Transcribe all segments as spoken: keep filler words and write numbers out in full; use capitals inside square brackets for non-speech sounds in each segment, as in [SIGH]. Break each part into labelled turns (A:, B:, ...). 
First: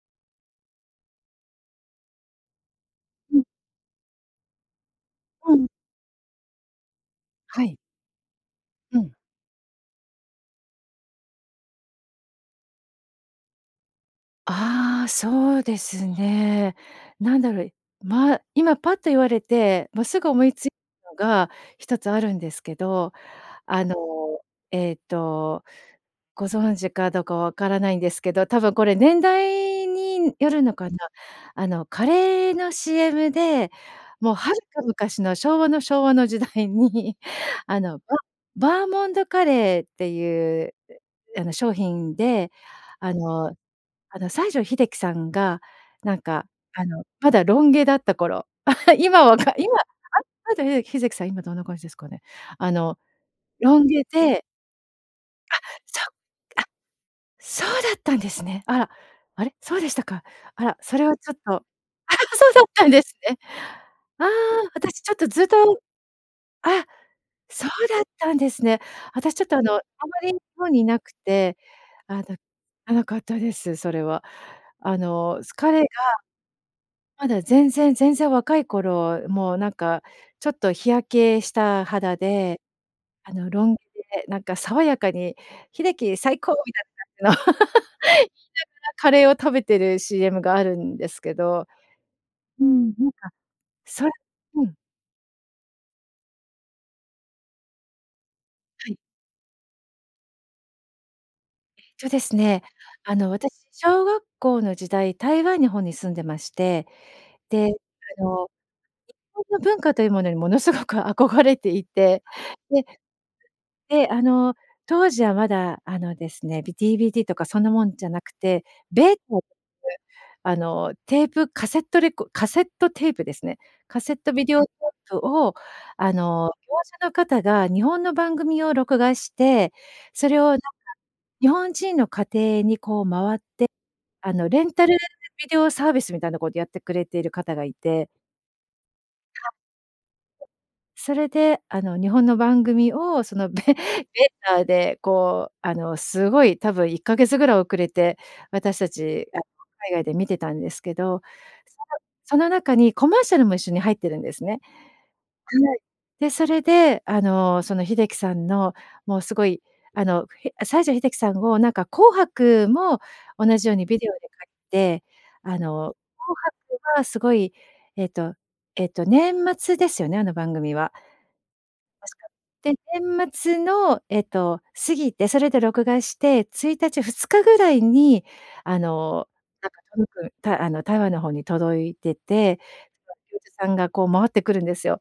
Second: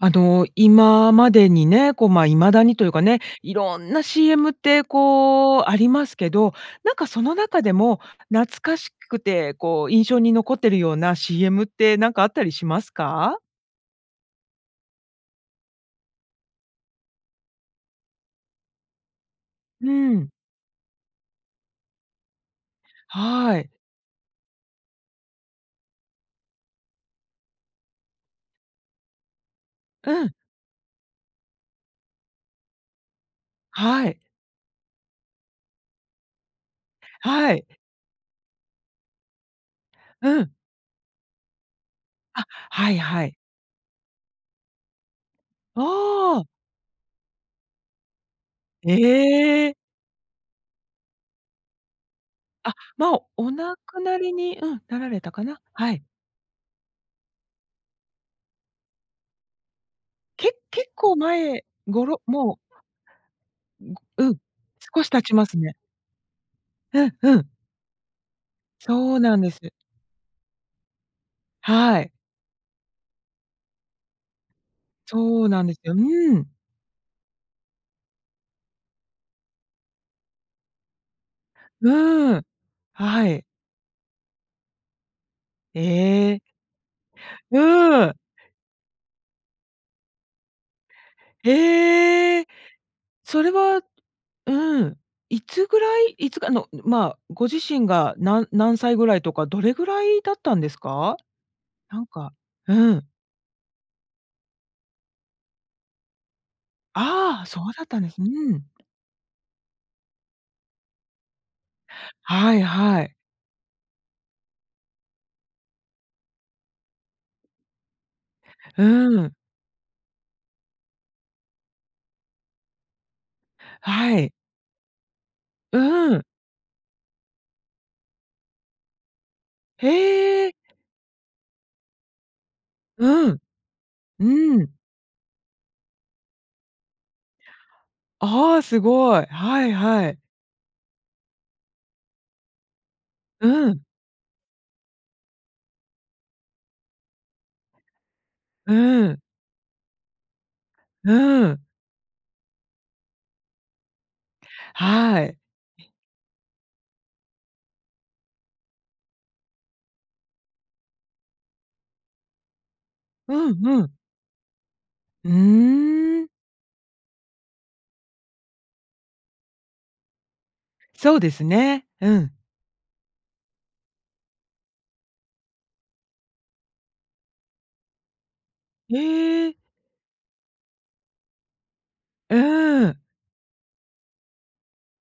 A: あの、今までにね、こう、ま、未だにというかね、
B: うん。
A: 色んな CM って
B: う
A: こ
B: ん。
A: う、ありますけど、なんかその中
B: は
A: で
B: い。
A: も、懐かし
B: うん。
A: くてこう印象に残ってるような CM ってなんかあったりしますか？
B: ああ、そうですね。なんだろう、ま、今パッと言われ
A: う
B: て、もうすぐ
A: ん。
B: 思いついたのがひとつあるんですけど。
A: はい。
B: あのええとご存知かどうかわからないんですけど、多分これ年代
A: うん。
B: によるのかな。あのカレーの CM で、
A: はい。
B: もうはるか昔の昭和の昭和の時代に
A: はい。
B: あの、ババーモンドカレーって
A: うん。
B: いうあの商品
A: あ、
B: で
A: はい
B: あ
A: はい。
B: のあの西城秀樹さんがなん
A: あ
B: か、
A: あ。
B: あのまだロン毛だった頃。[LAUGHS] 今は分か
A: え
B: 今、
A: え。
B: あ、西城ひで秀樹さん今どんな感じですかね？あ
A: あ、
B: の
A: まあ、お亡
B: ロン
A: く
B: 毛
A: なり
B: で
A: にうん。なられたか
B: あ、
A: な？は
B: そ
A: い。
B: う、あ。そうだったんですね。あら、あれ、そうでしたか。
A: け
B: あら、
A: 結
B: それ
A: 構
B: はちょっと、
A: 前、ごろ
B: [LAUGHS] そう
A: もう
B: だったんですね。
A: ん
B: ああ、
A: うん、
B: 私
A: 少
B: ち
A: し
B: ょっ
A: 経
B: と
A: ち
B: ずっ
A: ますね。
B: と。あ、
A: うんうん。
B: そうだったんですね。
A: そう
B: 私
A: なん
B: ちょっ
A: で
B: とあ
A: す。
B: のあんまり日本にいなくて、
A: はい。
B: あの、らなかったです、それは。あの、
A: そう
B: す
A: なんです
B: 彼が、
A: よ。うん。
B: まだ全然全然若い頃、もうなんかちょっと日焼けした
A: う
B: 肌
A: ーん。
B: で、
A: は
B: あ
A: い。
B: のロン毛でなんか爽やかに「秀樹、
A: え
B: 最
A: え。
B: 高」みたいな感じの
A: うん。
B: [LAUGHS] 言いながらカレーを食べてる CM があるんですけど
A: ええ。
B: うん、なんか、
A: それは
B: それうん。
A: うん。いつぐらい、いつかあの、まあ、ご自身が、な何
B: は
A: 歳
B: い。
A: ぐらいとか、どれぐらいだったんですか？なん
B: そうで
A: か、
B: すね、
A: うん。
B: あの私小学校の時代、台湾に方に住んでまして、
A: ああ、そ
B: で、
A: うだったんです。
B: あ
A: う
B: の、日
A: ん。
B: 本の文化というものにものすごく憧れていて。
A: はい
B: で
A: はい。
B: で、あの、当時はまだあのですね、ビ DVD とかそんなもんじゃなくて、
A: う
B: ベー
A: ん。
B: [UNINTELLIGIBLE] あの、テープ、カセットレコカセットテープですね。カセッ
A: は
B: ト
A: い。
B: ビデオテープをあ
A: うん。
B: の業者の方が日本の番組を録画して、それ
A: へ
B: を
A: え。
B: なんか、日本人の家庭にこう
A: う
B: 回
A: ん。
B: って、あの
A: う
B: レン
A: ん。
B: タルビデオサービスみたいなことやってくれている方がいて。
A: あ、すごい。
B: はい。うん。
A: はいはい。
B: それであの日本の番組をそのベ
A: う
B: ベ
A: ん。
B: ーターでこう、あのすごい多分いっかげつぐらい遅れて、私た
A: うん。
B: ちあの海外で見てたんですけど。
A: うん。
B: そのその中にコマーシャルも一緒に入ってるんですね。
A: はい。
B: はい。で、それであの、その秀樹さんのもうすごいあの、ひ西城秀樹さんをなんか紅白も
A: う
B: 同
A: ん
B: じよう
A: う
B: にビ
A: ん。
B: デオで買って、
A: う
B: あの紅
A: ーん。
B: 白はすごいえっとえっと年末ですよね、あの番組は。
A: そうですね。う
B: 確か。
A: ん。
B: で、年末のえっと過ぎて、それで録画してついたち、ふつかぐらいにあの、
A: へえ。
B: なんか届く、たあの台湾の方に届いてて、
A: うん。
B: その、業者さんがこう回ってくるんですよ。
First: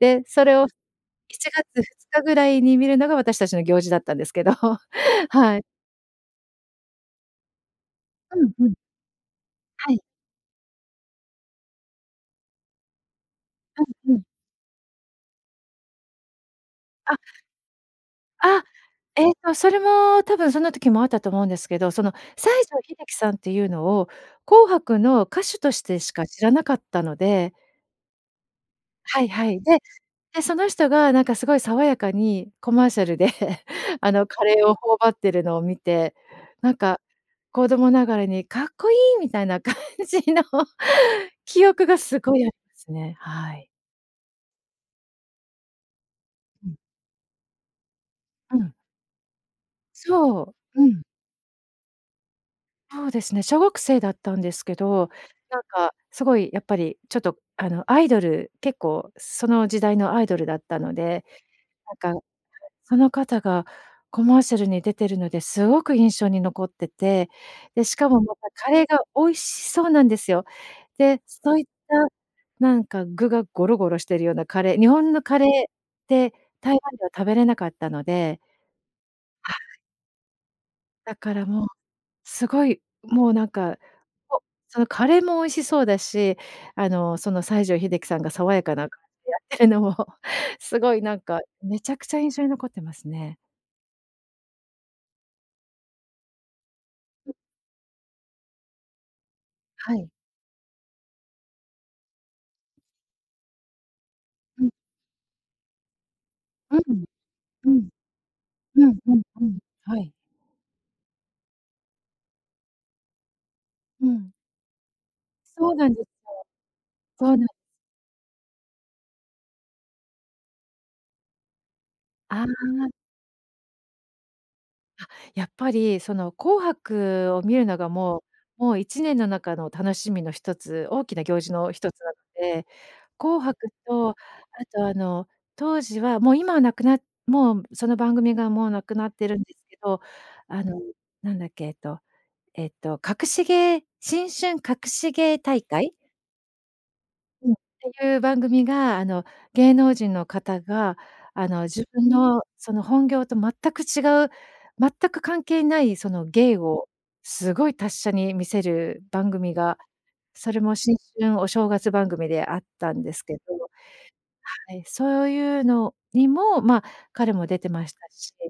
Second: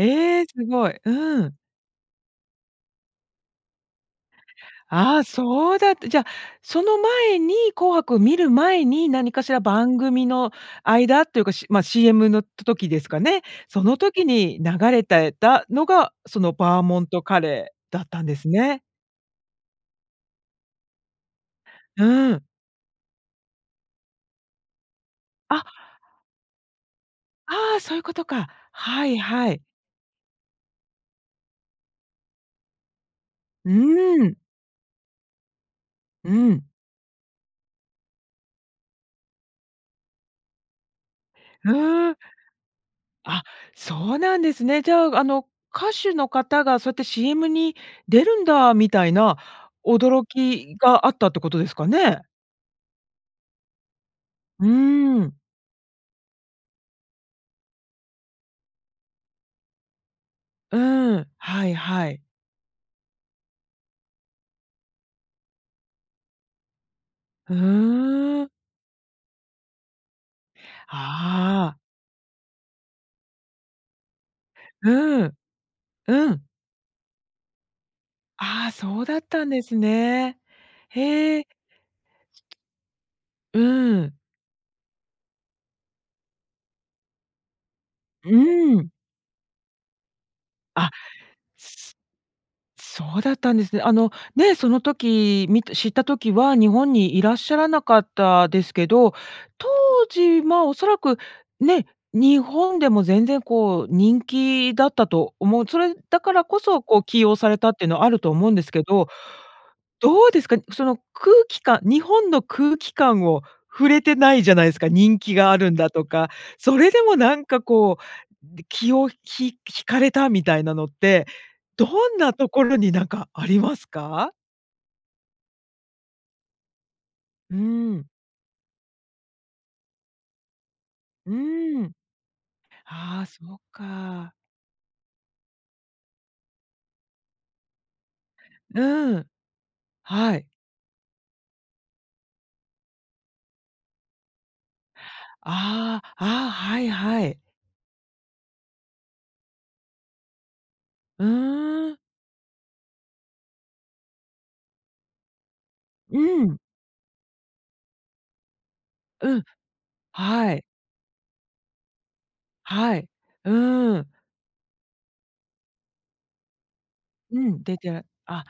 B: で、それ
A: す
B: を
A: ごい。
B: い
A: う
B: ち
A: ん。
B: がつふつかぐらいに見るのが私たちの行事だったんですけど、
A: あ、
B: はい。
A: そうだった。じゃ、その前に、紅白を見
B: う
A: る
B: んうん。
A: 前に、何かしら
B: は
A: 番
B: い。
A: 組の間っていうか、しまあ、CM の、た時ですかね。その
B: うんうん。
A: 時に流れた、えたのが、そのバーモン
B: あ。
A: トカレーだったんです
B: あ、
A: ね。
B: えっとそれも多分そんな時もあったと思うんですけど、その
A: うん。
B: 西城秀樹さんっていうのを紅白の歌手
A: あ。
B: としてしか知らなかったので。
A: ああ、そういうことか。はい
B: はいは
A: は
B: い。
A: い。
B: で、で、その人がなんかすごい爽やかにコマーシャルで [LAUGHS] あ
A: う
B: の
A: ん。
B: カレーを頬張ってるのを見て、
A: うん。
B: なんか子供ながらにかっこいいみたいな感じの記憶が
A: うん。
B: すごいありますね。
A: あ、
B: はい。
A: そうなんですね。じゃあ、あの、歌手の方
B: うん。
A: がそうやって CM に出るん
B: うん。
A: だみたいな驚
B: そう。
A: き
B: うん。
A: があったってことですかね。
B: そうですね、小学生だったんです
A: う
B: けど、
A: ーん。
B: なんか、すごいやっぱりちょっとあの、アイドル、結構その時代のアイドルだっ
A: う
B: たので。
A: ん、はいは
B: なんか、
A: い。
B: [UNINTELLIGIBLE] その方がコマーシャルに出てるのですごく印象に残ってて。
A: う
B: で、しかもま
A: ー
B: た、
A: ん。
B: カレーが美味しそうなんですよ。で、そういっ
A: ああ。
B: たなんか具がゴロゴロしてるようなカレー日本の
A: うん。
B: カレーっ
A: う
B: て
A: ん。
B: 台湾では食べれなかったので
A: ああ、そうだったん
B: は
A: です
B: い。
A: ね。
B: だか
A: へ
B: ら
A: え。
B: もう、すごい、もうなん
A: う
B: か、
A: ん。
B: おそのカレーも美味しそうだし、あの、その西城秀樹さんが
A: う
B: 爽やかなやっ
A: ん。
B: てるのも、す
A: あ
B: ごいなんかめちゃくちゃ印象に残ってま
A: そ
B: す
A: うだ
B: ね。
A: ったんですね。あの、ね、その時見て知った時は、日本にい
B: うん。
A: らっしゃらなかったですけど、当
B: はい。
A: 時、ま、おそらく、ね、日本でも全然こう人
B: うん。
A: 気だったと思う。それだからこ
B: う
A: そ、こ
B: ん。
A: う起用された
B: う
A: ってい
B: ん。
A: うのはあると思うんですけ
B: うん
A: ど。
B: うんうん。はい。
A: どうですか、その空気感日本の空気感を触れ
B: う
A: て
B: ん。
A: ないじゃないすか。人気があ
B: そ
A: る
B: う
A: ん
B: な
A: だ
B: んで
A: と
B: すよ。
A: か、それでも
B: そ
A: な
B: うなん
A: ん
B: です。
A: かこう、気をひ引かれたみたいなのって、どんな
B: あ
A: ところ
B: あ。
A: になんかありますか？
B: あ、やっぱり、その紅白を
A: う
B: 見
A: ー
B: るのが
A: ん。
B: もうもういちねんの中の楽しみの一つ、大きな
A: う
B: 行事の
A: ー
B: 一
A: ん。
B: つなので、
A: ああ、
B: 紅
A: そう
B: 白とあ
A: か。
B: と、あの、当時はもう今はなくなっもうその番組がもう
A: う
B: なくなっ
A: ー
B: て
A: ん。
B: るんですけど、
A: はい。
B: あのなんだっけ、えっとえっと、隠し芸新春隠し芸大会？
A: ああ。あ、はいはい。
B: うん。っていう番組があの、芸能人の方が、
A: う
B: あの、自
A: ーん。
B: 分のその本業と全く違う、全く関係ないそ
A: う
B: の芸
A: ん。
B: をすごい達者に見せる番
A: うん。
B: 組が、
A: は
B: そ
A: ー
B: れ
A: い。
B: も新春お正月番組であった
A: は
B: ん
A: い。
B: ですけど
A: うーん。
B: はい、そういうのにも、ま、彼
A: う
B: も出
A: ん、
B: て
A: 出
B: ました
A: て
B: し。
A: あ、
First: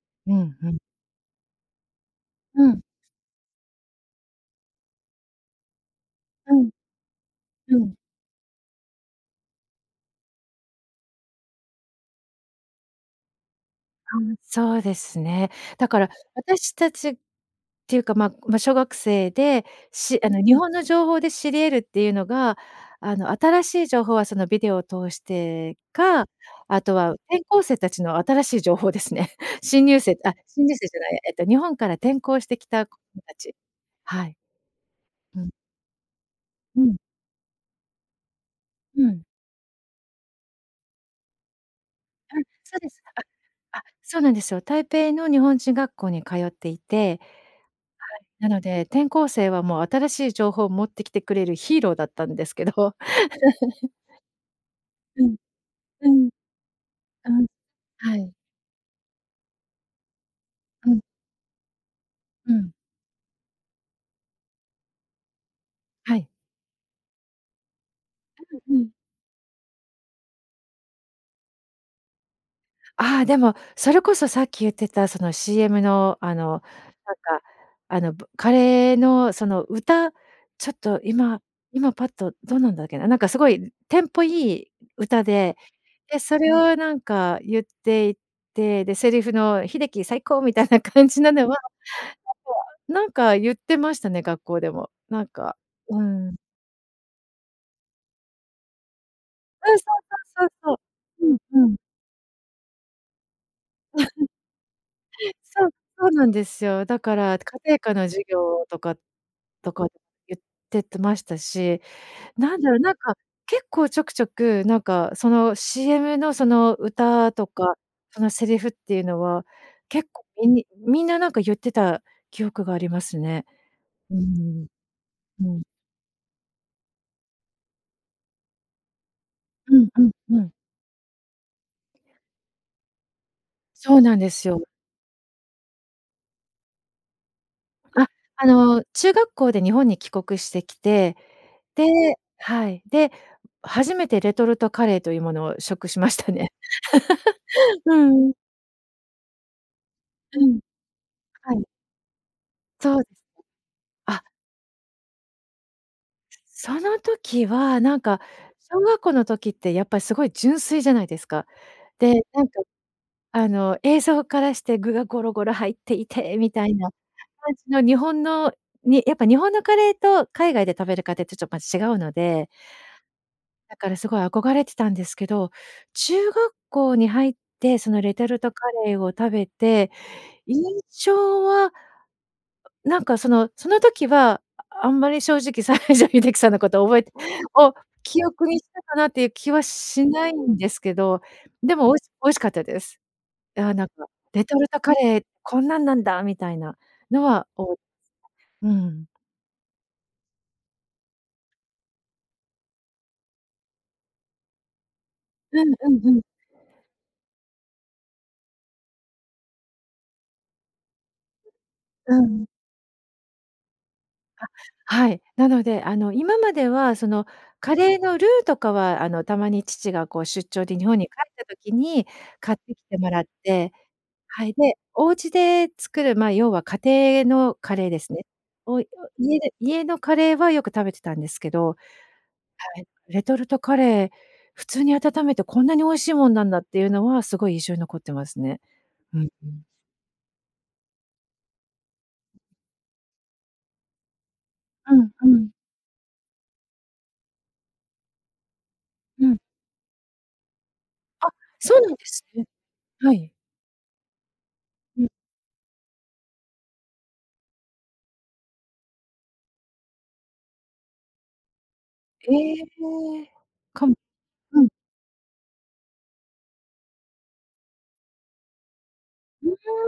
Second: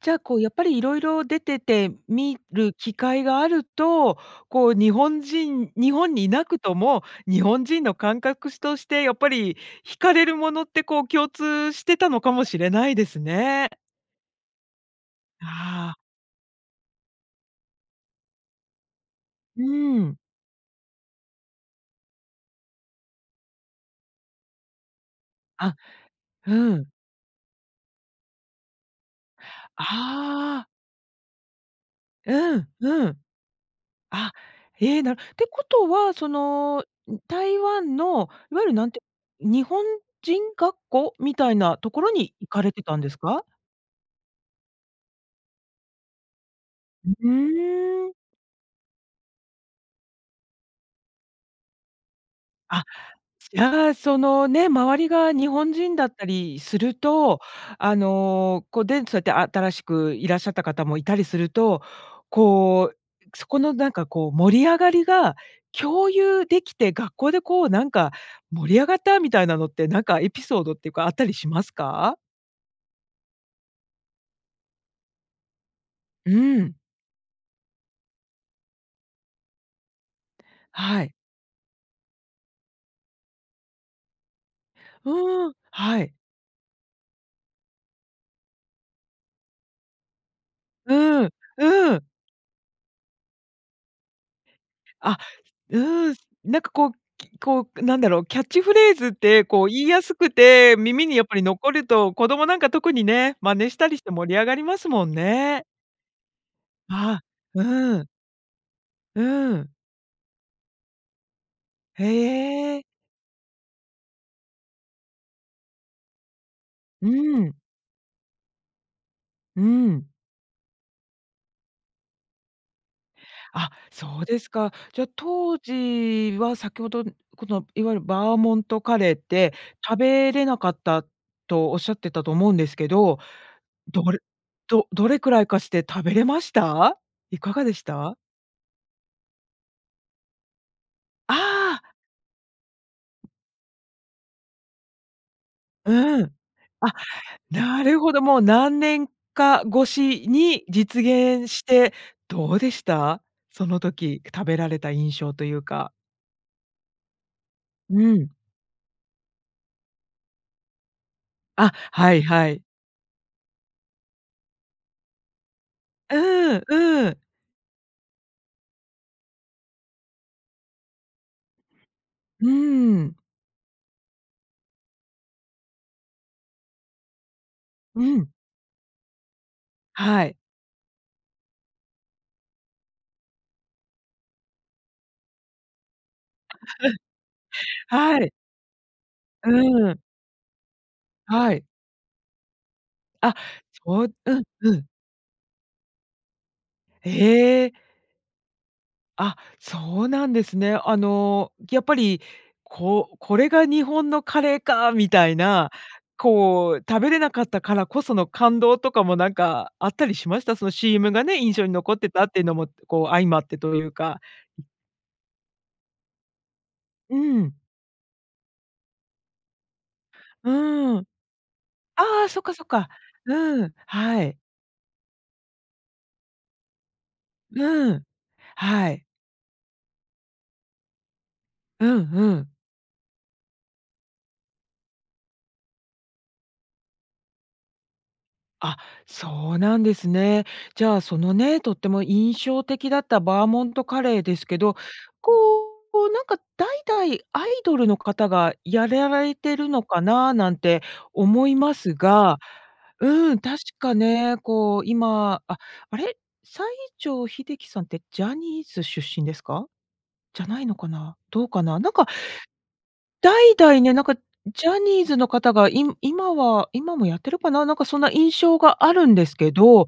A: じゃ、
B: う
A: こうやっ
B: ん
A: ぱ
B: う
A: り
B: ん。
A: 色々出てて、見
B: う
A: る
B: ん。
A: 機会があると、こう日本人日本に居な
B: う
A: く
B: ん。
A: とも、日本
B: う
A: 人の
B: ん。
A: 感覚すとしてやっぱり惹かれるものって、こう共通してたのかもしれないですね。
B: うん。そうですね。だ
A: ああ。
B: から私たちっていうか、まま、小学生
A: う
B: で、
A: ーん。
B: しあの日本の情報で知り得るっていうのが、あの、新しい情報はそのビデオを通し
A: あ、
B: てか、
A: う
B: あ
A: ん。
B: とは転校生たちの新しい情報ですね。新入生あ、
A: あ
B: 新
A: あ。
B: 入生じゃないや、えっと日本から転校して
A: う
B: き
A: ん、
B: た子
A: う
B: 供
A: ん。
B: たちは
A: あ、
B: い。
A: ええ、なるっ
B: う
A: て
B: ん。
A: ことは、その
B: う
A: ん
B: ん。
A: 台湾のいわゆるなん
B: う
A: て
B: ん。
A: 日本人学校みたいなところに
B: うん、
A: 行かれ
B: そう
A: て
B: で
A: たん
B: す。
A: ですか？
B: ああ、そうなんですよ。台北の日本人学校に通ってい
A: う
B: て。は
A: うーん。
B: い。なので、転校生はもう新しい情報を持ってきてくれるヒーローだったんですけ
A: あ、
B: ど。
A: い
B: [GIGGLES]
A: や、そのね、周り
B: う
A: が
B: ん、
A: 日本人だ
B: う
A: った
B: ん、
A: りする
B: う
A: と、
B: ん、
A: あ
B: はい。
A: の、こ、でんとそ、新しくいらっしゃった方
B: う
A: も
B: ん。
A: いたりすると、
B: うん。
A: こう、そこのなんかこう盛り上がりが共
B: はい。
A: 有できて学校でこうなんか、
B: たぶ
A: 盛
B: う
A: り上
B: ん。
A: がったみたいなのってなんかエピソードっていうかあったりしますか？
B: ああ、でも、それこそさっき言ってた、その CM のあ
A: う
B: の、
A: ん。
B: なんかあの、ばカレーのその歌、ちょっと
A: はい。
B: 今今パッと、どんなんだっけな、なんかすごいテンポいい歌
A: うーん、
B: で、
A: はい。
B: で、それをなんか言っていて、で、セリフの「秀樹、最高！」みたいな感じ
A: うん、
B: なのは、
A: うん。
B: [UNINTELLIGIBLE] なんか、言ってましたね、学校でも、
A: あ、
B: なんか
A: う
B: う
A: ーん、
B: ん。
A: なんかこう、きこう、なんだろう、キャッチフレーズってこう、
B: う
A: 言
B: ん。そ
A: いやすく
B: うそうそ
A: て
B: うそ
A: 耳にや
B: う。
A: っ
B: う
A: ぱ
B: ん、
A: り
B: う
A: 残
B: ん。
A: ると、子供なんか特にね、真似したりして
B: [CHUCKLES]
A: 盛り上がりますもん
B: そ
A: ね。
B: う、そうなんですよ。だか
A: あ
B: ら家
A: あ、
B: 庭科
A: う
B: の
A: ん。
B: 授業とか
A: うん。
B: とか言っててましたし、なんだろ
A: へ
B: う、
A: え。
B: なんか結構ちょくちょく、なんか、その CM のその
A: う
B: 歌と
A: ん。
B: か、そのセリフっていうのは、
A: う
B: 結
A: ん。
B: 構みにみんななんか言ってた記憶がありますね。
A: あ、
B: うー
A: そうです
B: ん。
A: か。じゃ、
B: う
A: 当
B: ん。
A: 時は先ほど、この、いわゆるバーモントカレーって、
B: うん、
A: 食
B: うん、
A: べ
B: う
A: れ
B: ん。
A: なかったとおっしゃってたと思うんですけど、
B: そう
A: ど
B: な
A: れ
B: んですよ。
A: どどれくらいかして食べれました？いかがでし
B: あ、
A: た？
B: あの、中学校で日本に帰国してきて、
A: ああ。
B: ではい。で、初めてレトルトカレーというものを食しまし
A: う
B: た
A: ん。
B: ね。
A: あ、
B: [LAUGHS]
A: な
B: う
A: るほど、
B: ん。
A: もう何年か越し
B: うん。
A: に実現
B: は
A: し
B: い。
A: て、どうでし
B: そう
A: た？その
B: あ。
A: 時食べられた印象というか。
B: その時は、なん
A: う
B: か
A: ん。
B: 小学校の時ってやっぱすごい純粋じゃないですか。
A: あ、
B: で、
A: はい
B: なん
A: は
B: か
A: い。
B: あの映像からして具がゴロゴロ入ってい
A: う
B: てみ
A: ーん
B: たいな
A: うーん。
B: 感じの日本の、にやっぱ日本のカレーと海外で食べるカデーと、ちょっま、違うの
A: う
B: で
A: ーん。
B: だからすごい憧れてたんですけど、中学校に入ってその
A: う
B: レト
A: ん。
B: ルトカレーを食べて、
A: はい。
B: 印象は、うなんかその、その時は、ああんまり正直西城秀樹さんのこと覚えてを
A: [LAUGHS] は
B: 記
A: い。
B: 憶にしたかなっていう
A: う
B: 気は
A: ーん。
B: しないんですけど、
A: はい。
B: でもおいし美味しかったです。
A: あ、
B: ああ、なん
A: そ
B: か、
A: う、うん
B: レトル
A: う
B: ト
A: ん。
B: カレー、こんなんなんだ、みたいなのは、
A: ええ。
B: おうん。
A: あ、そうなんですね。あのやっぱり、こう、これが日本のカレーか、みたい
B: う
A: な、
B: んうんうん。
A: こう食べれなかったからこその感動とかもなんかあったりしました？その CM がね、印象に残って
B: う
A: たって
B: ん。
A: のも、こう、相まってというか。
B: あ、はい、なので、あの今までは、そ
A: う
B: の
A: ん。
B: カレーのルーとかは、あのたまに父がこう出
A: う
B: 張で日本
A: ー
B: に
A: ん。
B: 帰った時
A: あ
B: に
A: あ、そっか
B: 買っ
A: そっ
B: てき
A: か。
B: てもらっ
A: う
B: て
A: ん、はい。
B: はい、で、お家で作る、まあ、要は家庭のカレー
A: う
B: で
A: ん、
B: すね。おいう
A: はい。
B: 家で家のカレーはよく食べてたんですけどは
A: うんうん。
B: い。レトルトカレー、普通に温めてこんなに美味しいもんなんだっていうのはすごい印象に残ってますね。
A: あ、
B: うんう
A: そう
B: ん。
A: なんですね。じゃあ、そのね、とっても印象的だったバーモントカレーですけど、
B: うんう
A: こ
B: ん。
A: う、なんか代々アイドルの方がやりゃ
B: う
A: れ
B: ん。
A: てるのかな、なんて
B: あ、
A: 思いま
B: そうなん
A: す
B: です
A: が
B: ね。はい。
A: うん。確かね、こう、
B: うん。
A: 今、ああれ、西城秀樹さんってジャニーズ出身ですか？じゃないのかな？どうかな？なんか、
B: ええ、
A: 代々
B: か
A: ね、
B: ん
A: なんか、
B: うん。
A: ジャニーズの方が、い今は今もやってるかな？なんかそんな印象があるんです
B: うー
A: け
B: ん、あ、
A: ど、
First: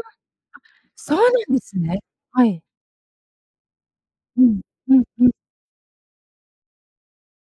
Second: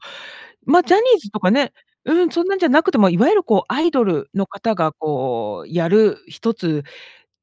A: ま、ジャニ
B: そう
A: ー
B: な
A: ズとか
B: んで
A: ね
B: すね。
A: うん、そ
B: は
A: んなん
B: い。
A: じゃなくても、いわゆるこう、アイドル
B: う
A: の
B: ん
A: 方が
B: うんうん。
A: こうやる、ひとつ、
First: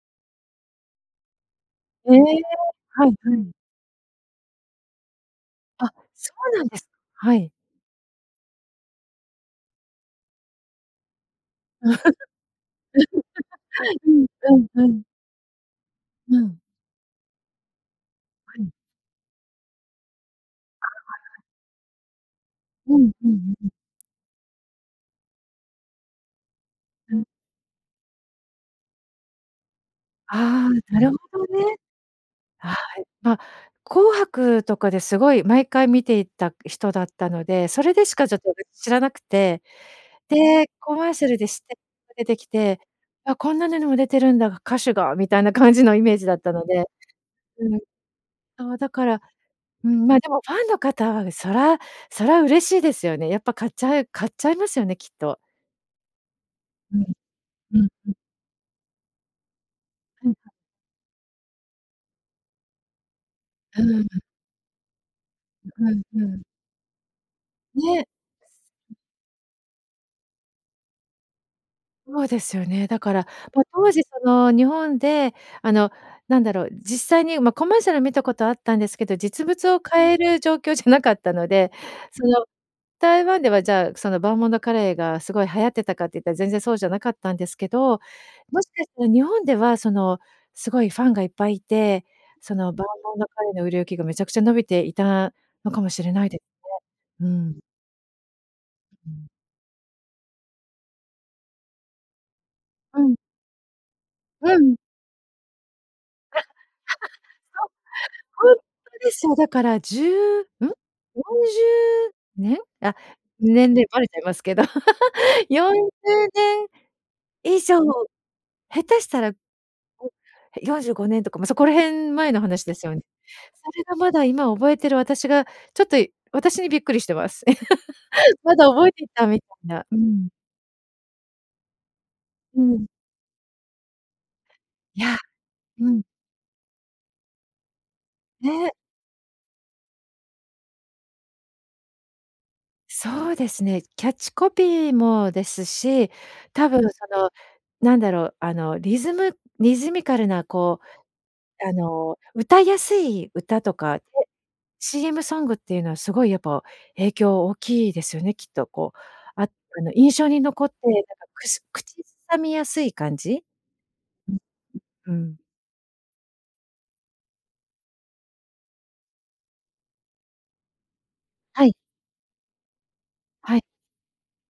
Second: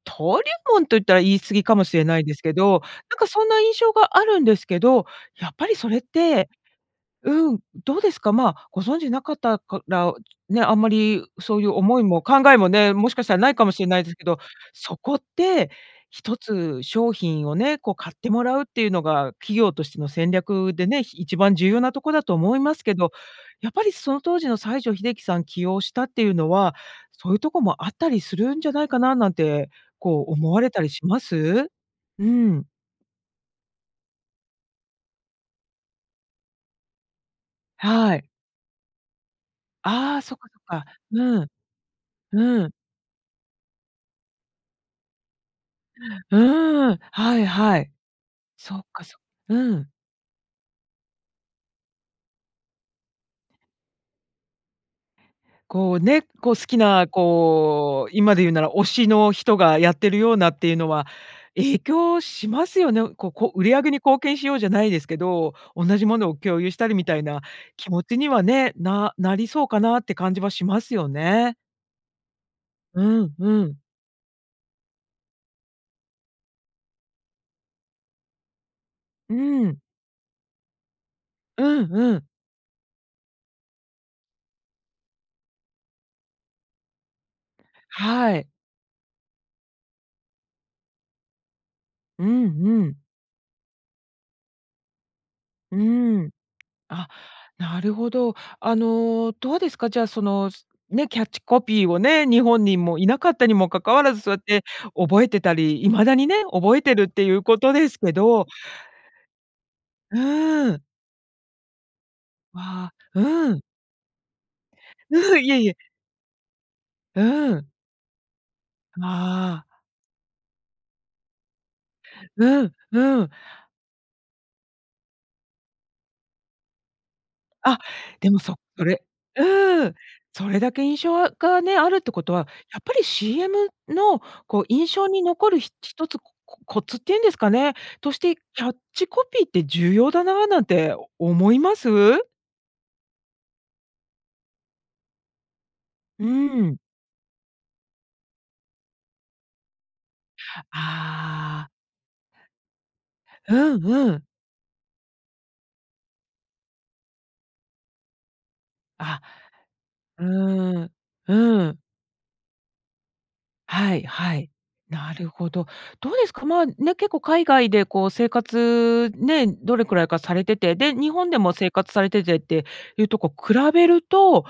A: 登竜門と言ったら言い過ぎかもしれ
B: ええ、
A: ないですけど、
B: はい
A: なんか
B: は
A: そん
B: い。
A: な印象があるんですけど、やっぱり
B: あ、
A: それっ
B: そ
A: て
B: うなんです。はい。
A: うん。どうですか、まあ、ご存知なかったから、ね、あんまりそういう
B: [LAUGHS]
A: 思い
B: う
A: も考えもね、もしかしたらないかもしんないですけ
B: ん
A: ど、
B: うんう
A: そ
B: ん。
A: こって、ひと
B: うん。
A: つ商品をね、こう買っても
B: あ
A: らうっ
B: あ。
A: ていうのが、企業としての戦略でね、ひ一
B: [UNINTELLIGIBLE]
A: 番重要なとこだと思いますけ
B: うん
A: ど、
B: うんう
A: や
B: ん。
A: っぱりその当時の西城秀樹さん起用したっていうのは、
B: うん。
A: そういうとこもあったりするんじゃないかな、なんて、こう思わ
B: ああ、
A: れたり
B: な
A: し
B: る
A: ま
B: ほど
A: す？
B: ね。
A: うん。
B: はい、ま、紅白とかですごい毎回見ていた人だったので、それでし
A: はい。
B: かちょっとやっぱり、知らなくて、
A: ああ、そっかそっ
B: で、
A: か。
B: コマーシャル
A: う
B: で、
A: ん
B: してが出てき
A: うん。
B: て「あ、こんなのにも出てるんだ、歌手が」みたいな感じのイメージだ
A: う
B: ったので、
A: ーん、はい
B: う
A: は
B: ん。
A: い。
B: あ
A: そ
B: あ、
A: っ
B: だ
A: か、
B: か
A: そ
B: ら、
A: う
B: う
A: ん。
B: ーん、まあ、でもファンの方は、そらそら嬉しいですよね。やっぱ買っちゃう買っちゃいますよね、きっと。
A: こうね、こう好き
B: うん。
A: な、
B: うん
A: こ
B: う
A: う、
B: ん。
A: 今で言うなら推しの人がやってる
B: はい
A: よ
B: は
A: う
B: い。
A: なっていうのは、影響しますよね。ここ売り
B: う
A: 上げに
B: ー
A: 貢
B: ん。
A: 献しようじゃないですけど、
B: う、
A: 同
B: うん
A: じも
B: う
A: のを
B: ん。
A: 共有したりみたいな気持
B: ね。
A: ちにはね、ななりそうかなって感じはしますよね。
B: そうですよね。だ
A: う
B: から、
A: んう
B: ま、
A: ん。
B: 当時その日本であのなんだろう、実際に、ま、コマーシャル見たことあったんですけど、
A: う
B: 実物を
A: ん。
B: 買える状況じゃなかったの
A: う
B: で、
A: んう
B: そ
A: ん。
B: の台湾ではじゃあその、バーモンドカレーがすごい流行ってたかって言ったら全然そうじゃなかったんですけど、
A: はい。
B: もしかしたら日本ではその、すごいファンがいっぱいいて、
A: うん
B: その
A: う
B: バー
A: ん。
B: モンドカレーの売れ行きがめちゃくちゃ伸びていたの
A: う
B: かもしれ
A: ー
B: ない
A: ん。
B: で
A: あ、
B: すね。うん。
A: なるほど。あ
B: うん。
A: のどうですか、じゃあそのね、キャッチコピーをね、日本にも
B: う
A: い
B: ん。
A: なかったにもかかわらず、そうやっ
B: う
A: て
B: ん。
A: 覚えてたり、未だにね、覚えてるっていうこ
B: [LAUGHS]
A: とですけ
B: そう、
A: ど
B: ホントですよ。だから、じ
A: う
B: ゅうん？
A: ー
B: よ
A: ん。
B: んじゅうねん？
A: わ、
B: あ、
A: うん。
B: 年齢ばれちゃいますけど。
A: うん、
B: [LAUGHS]
A: いえい
B: よん
A: え。
B: じゅうね
A: う
B: ん以
A: ん。
B: 上、下手
A: わ
B: したら
A: あ。
B: [UNINTELLIGIBLE] よんじゅうごねんとか、ま、そこら辺前の
A: う
B: 話で
A: ん、
B: すよ。そ
A: うん。
B: れがまだ今覚えてる私が、ちょっと私にびっくりしてます。
A: あ、で
B: [LAUGHS]
A: も
B: ま
A: そ
B: だ
A: そ
B: 覚えて
A: れ
B: いたみ
A: う
B: たいな、
A: ー
B: う
A: ん、
B: ん。
A: それだけ印象あがね、あるってことは、
B: う
A: やっ
B: ん。
A: ぱり CM のこう印
B: い
A: 象
B: や、
A: に残るひ
B: うん。
A: 一つ、ここコツっていうんですかね、としてキャ
B: ね。
A: ッチコピーって重要だななんて思います？
B: そうですね。キャッチコピーもですし、
A: う
B: 多
A: ん。
B: 分その、なんだろう、あの、リズムリズミカルなこ
A: あ
B: う、
A: あ。
B: あの、歌いやすい
A: う
B: 歌と
A: ん
B: か
A: うん。
B: [UNINTELLIGIBLE] シーエムソングっていうのは、すごいやっぱ影響大きいですよね。きっとこう、
A: あ、
B: あ、あの印象に残って、
A: う
B: な
A: ん、
B: んかく
A: う
B: す
A: ん。
B: 口さみやすい感じ？
A: はい
B: うん、
A: はい。
B: うう
A: なる
B: ん。
A: ほど。どうですか、まあ、ね、結構海外でこう生活、ね、どれくらいかされてて、で、日本でも
B: は
A: 生
B: い。
A: 活されててっていうと、こう、比
B: はい。
A: べると、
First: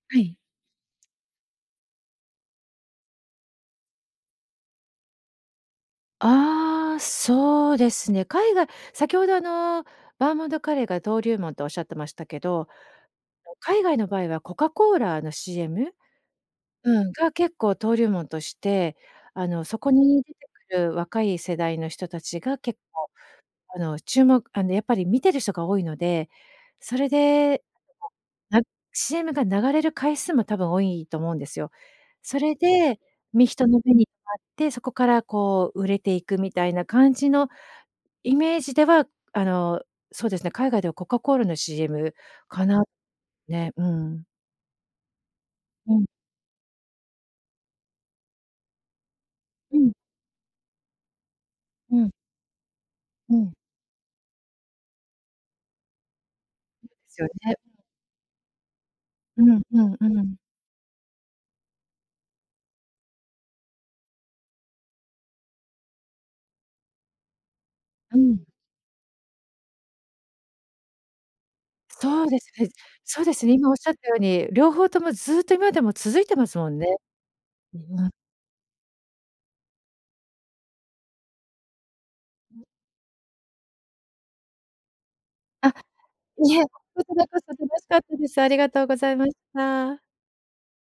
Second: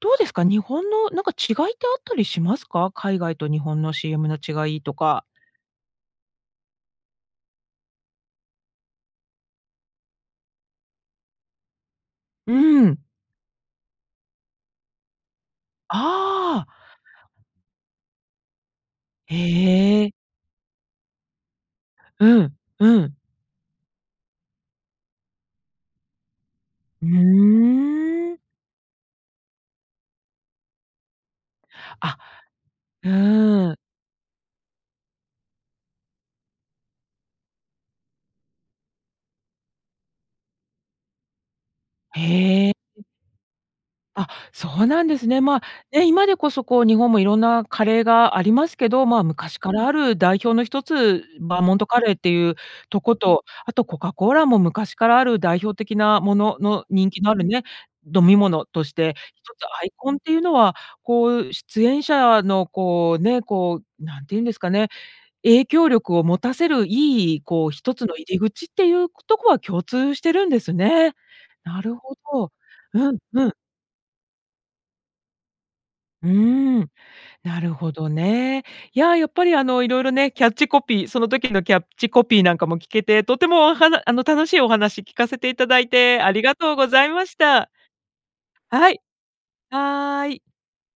A: どう
B: は
A: です
B: い。
A: か、日本のなんか違いってあったりしますか？海外と日本のシーエムの違いとか？
B: ああ、そうですね。海外先ほどあの、バーモンドカレーが登竜門と仰ってましたけど、
A: うん。
B: [UNINTELLIGIBLE] 海外の場合はコカコーラのシーエム？
A: ああ。
B: うん、が結構登竜門として、
A: へ
B: あの、そこ
A: え。う。
B: に出てくる若い世代の人たち
A: うん、
B: が結
A: う
B: 構、
A: ん。
B: あの、注目あの、やっぱり見てる人が多いので、そ
A: う
B: れで、
A: ーん。
B: なシーエムが流れる回数も多分多いと思うんですよ。
A: あ、
B: それで、め人
A: うん。
B: の目に留まって、そこからこう売れていくみたいな感じのイメージでは、あの、そうですね、海外ではコカコーラのシーエムか
A: へえ。
B: な。ね、うん。
A: あ、そうなんですね。まあ、
B: う
A: ね、
B: ん。
A: 今でこそこう、日本もいろんなカレーがありますけど、まあ、昔か
B: う
A: ら
B: ん。
A: ある代表の一つ、バーモント
B: う
A: カ
B: ん。
A: レーっていうとこ
B: う
A: と、
B: ん。
A: あとコカコーラも昔からある代表的なものの、
B: [UNINTELLIGIBLE]
A: 人
B: す
A: 気
B: よ
A: のある
B: ね。
A: ね、飲み物として、
B: う
A: 一
B: ん
A: つ
B: う
A: アイ
B: んう
A: コンってい
B: ん。
A: うのは、こう、出演者の、こう、ね、こう、何て言うんですかね、影響力を持たせる、良い、こう一つの
B: う
A: 入
B: ん。
A: り口っていう、ことこは共通してるんですね。なるほ
B: そうです
A: ど。
B: ね。
A: うん、
B: そうです
A: うん。
B: ね、今仰った様に、両方ともずっと今までも続い
A: う
B: てますもん
A: ん。
B: ね。
A: なる
B: う
A: ほ
B: ん、
A: ど
B: ま
A: ね。いや、やっぱりあの、色々ね、キャッチコピー、その時のキャッチコピーなん
B: うん。
A: かも聞けて、とてもおはなあの、楽しいお話聞かせていた
B: あ、
A: だいて、あり
B: い
A: が
B: え、
A: とうご
B: こ
A: ざい
B: ちら
A: まし
B: こそ
A: た。
B: 楽しかったです。ありがとう
A: は
B: ご
A: い。
B: ざいました。
A: はい。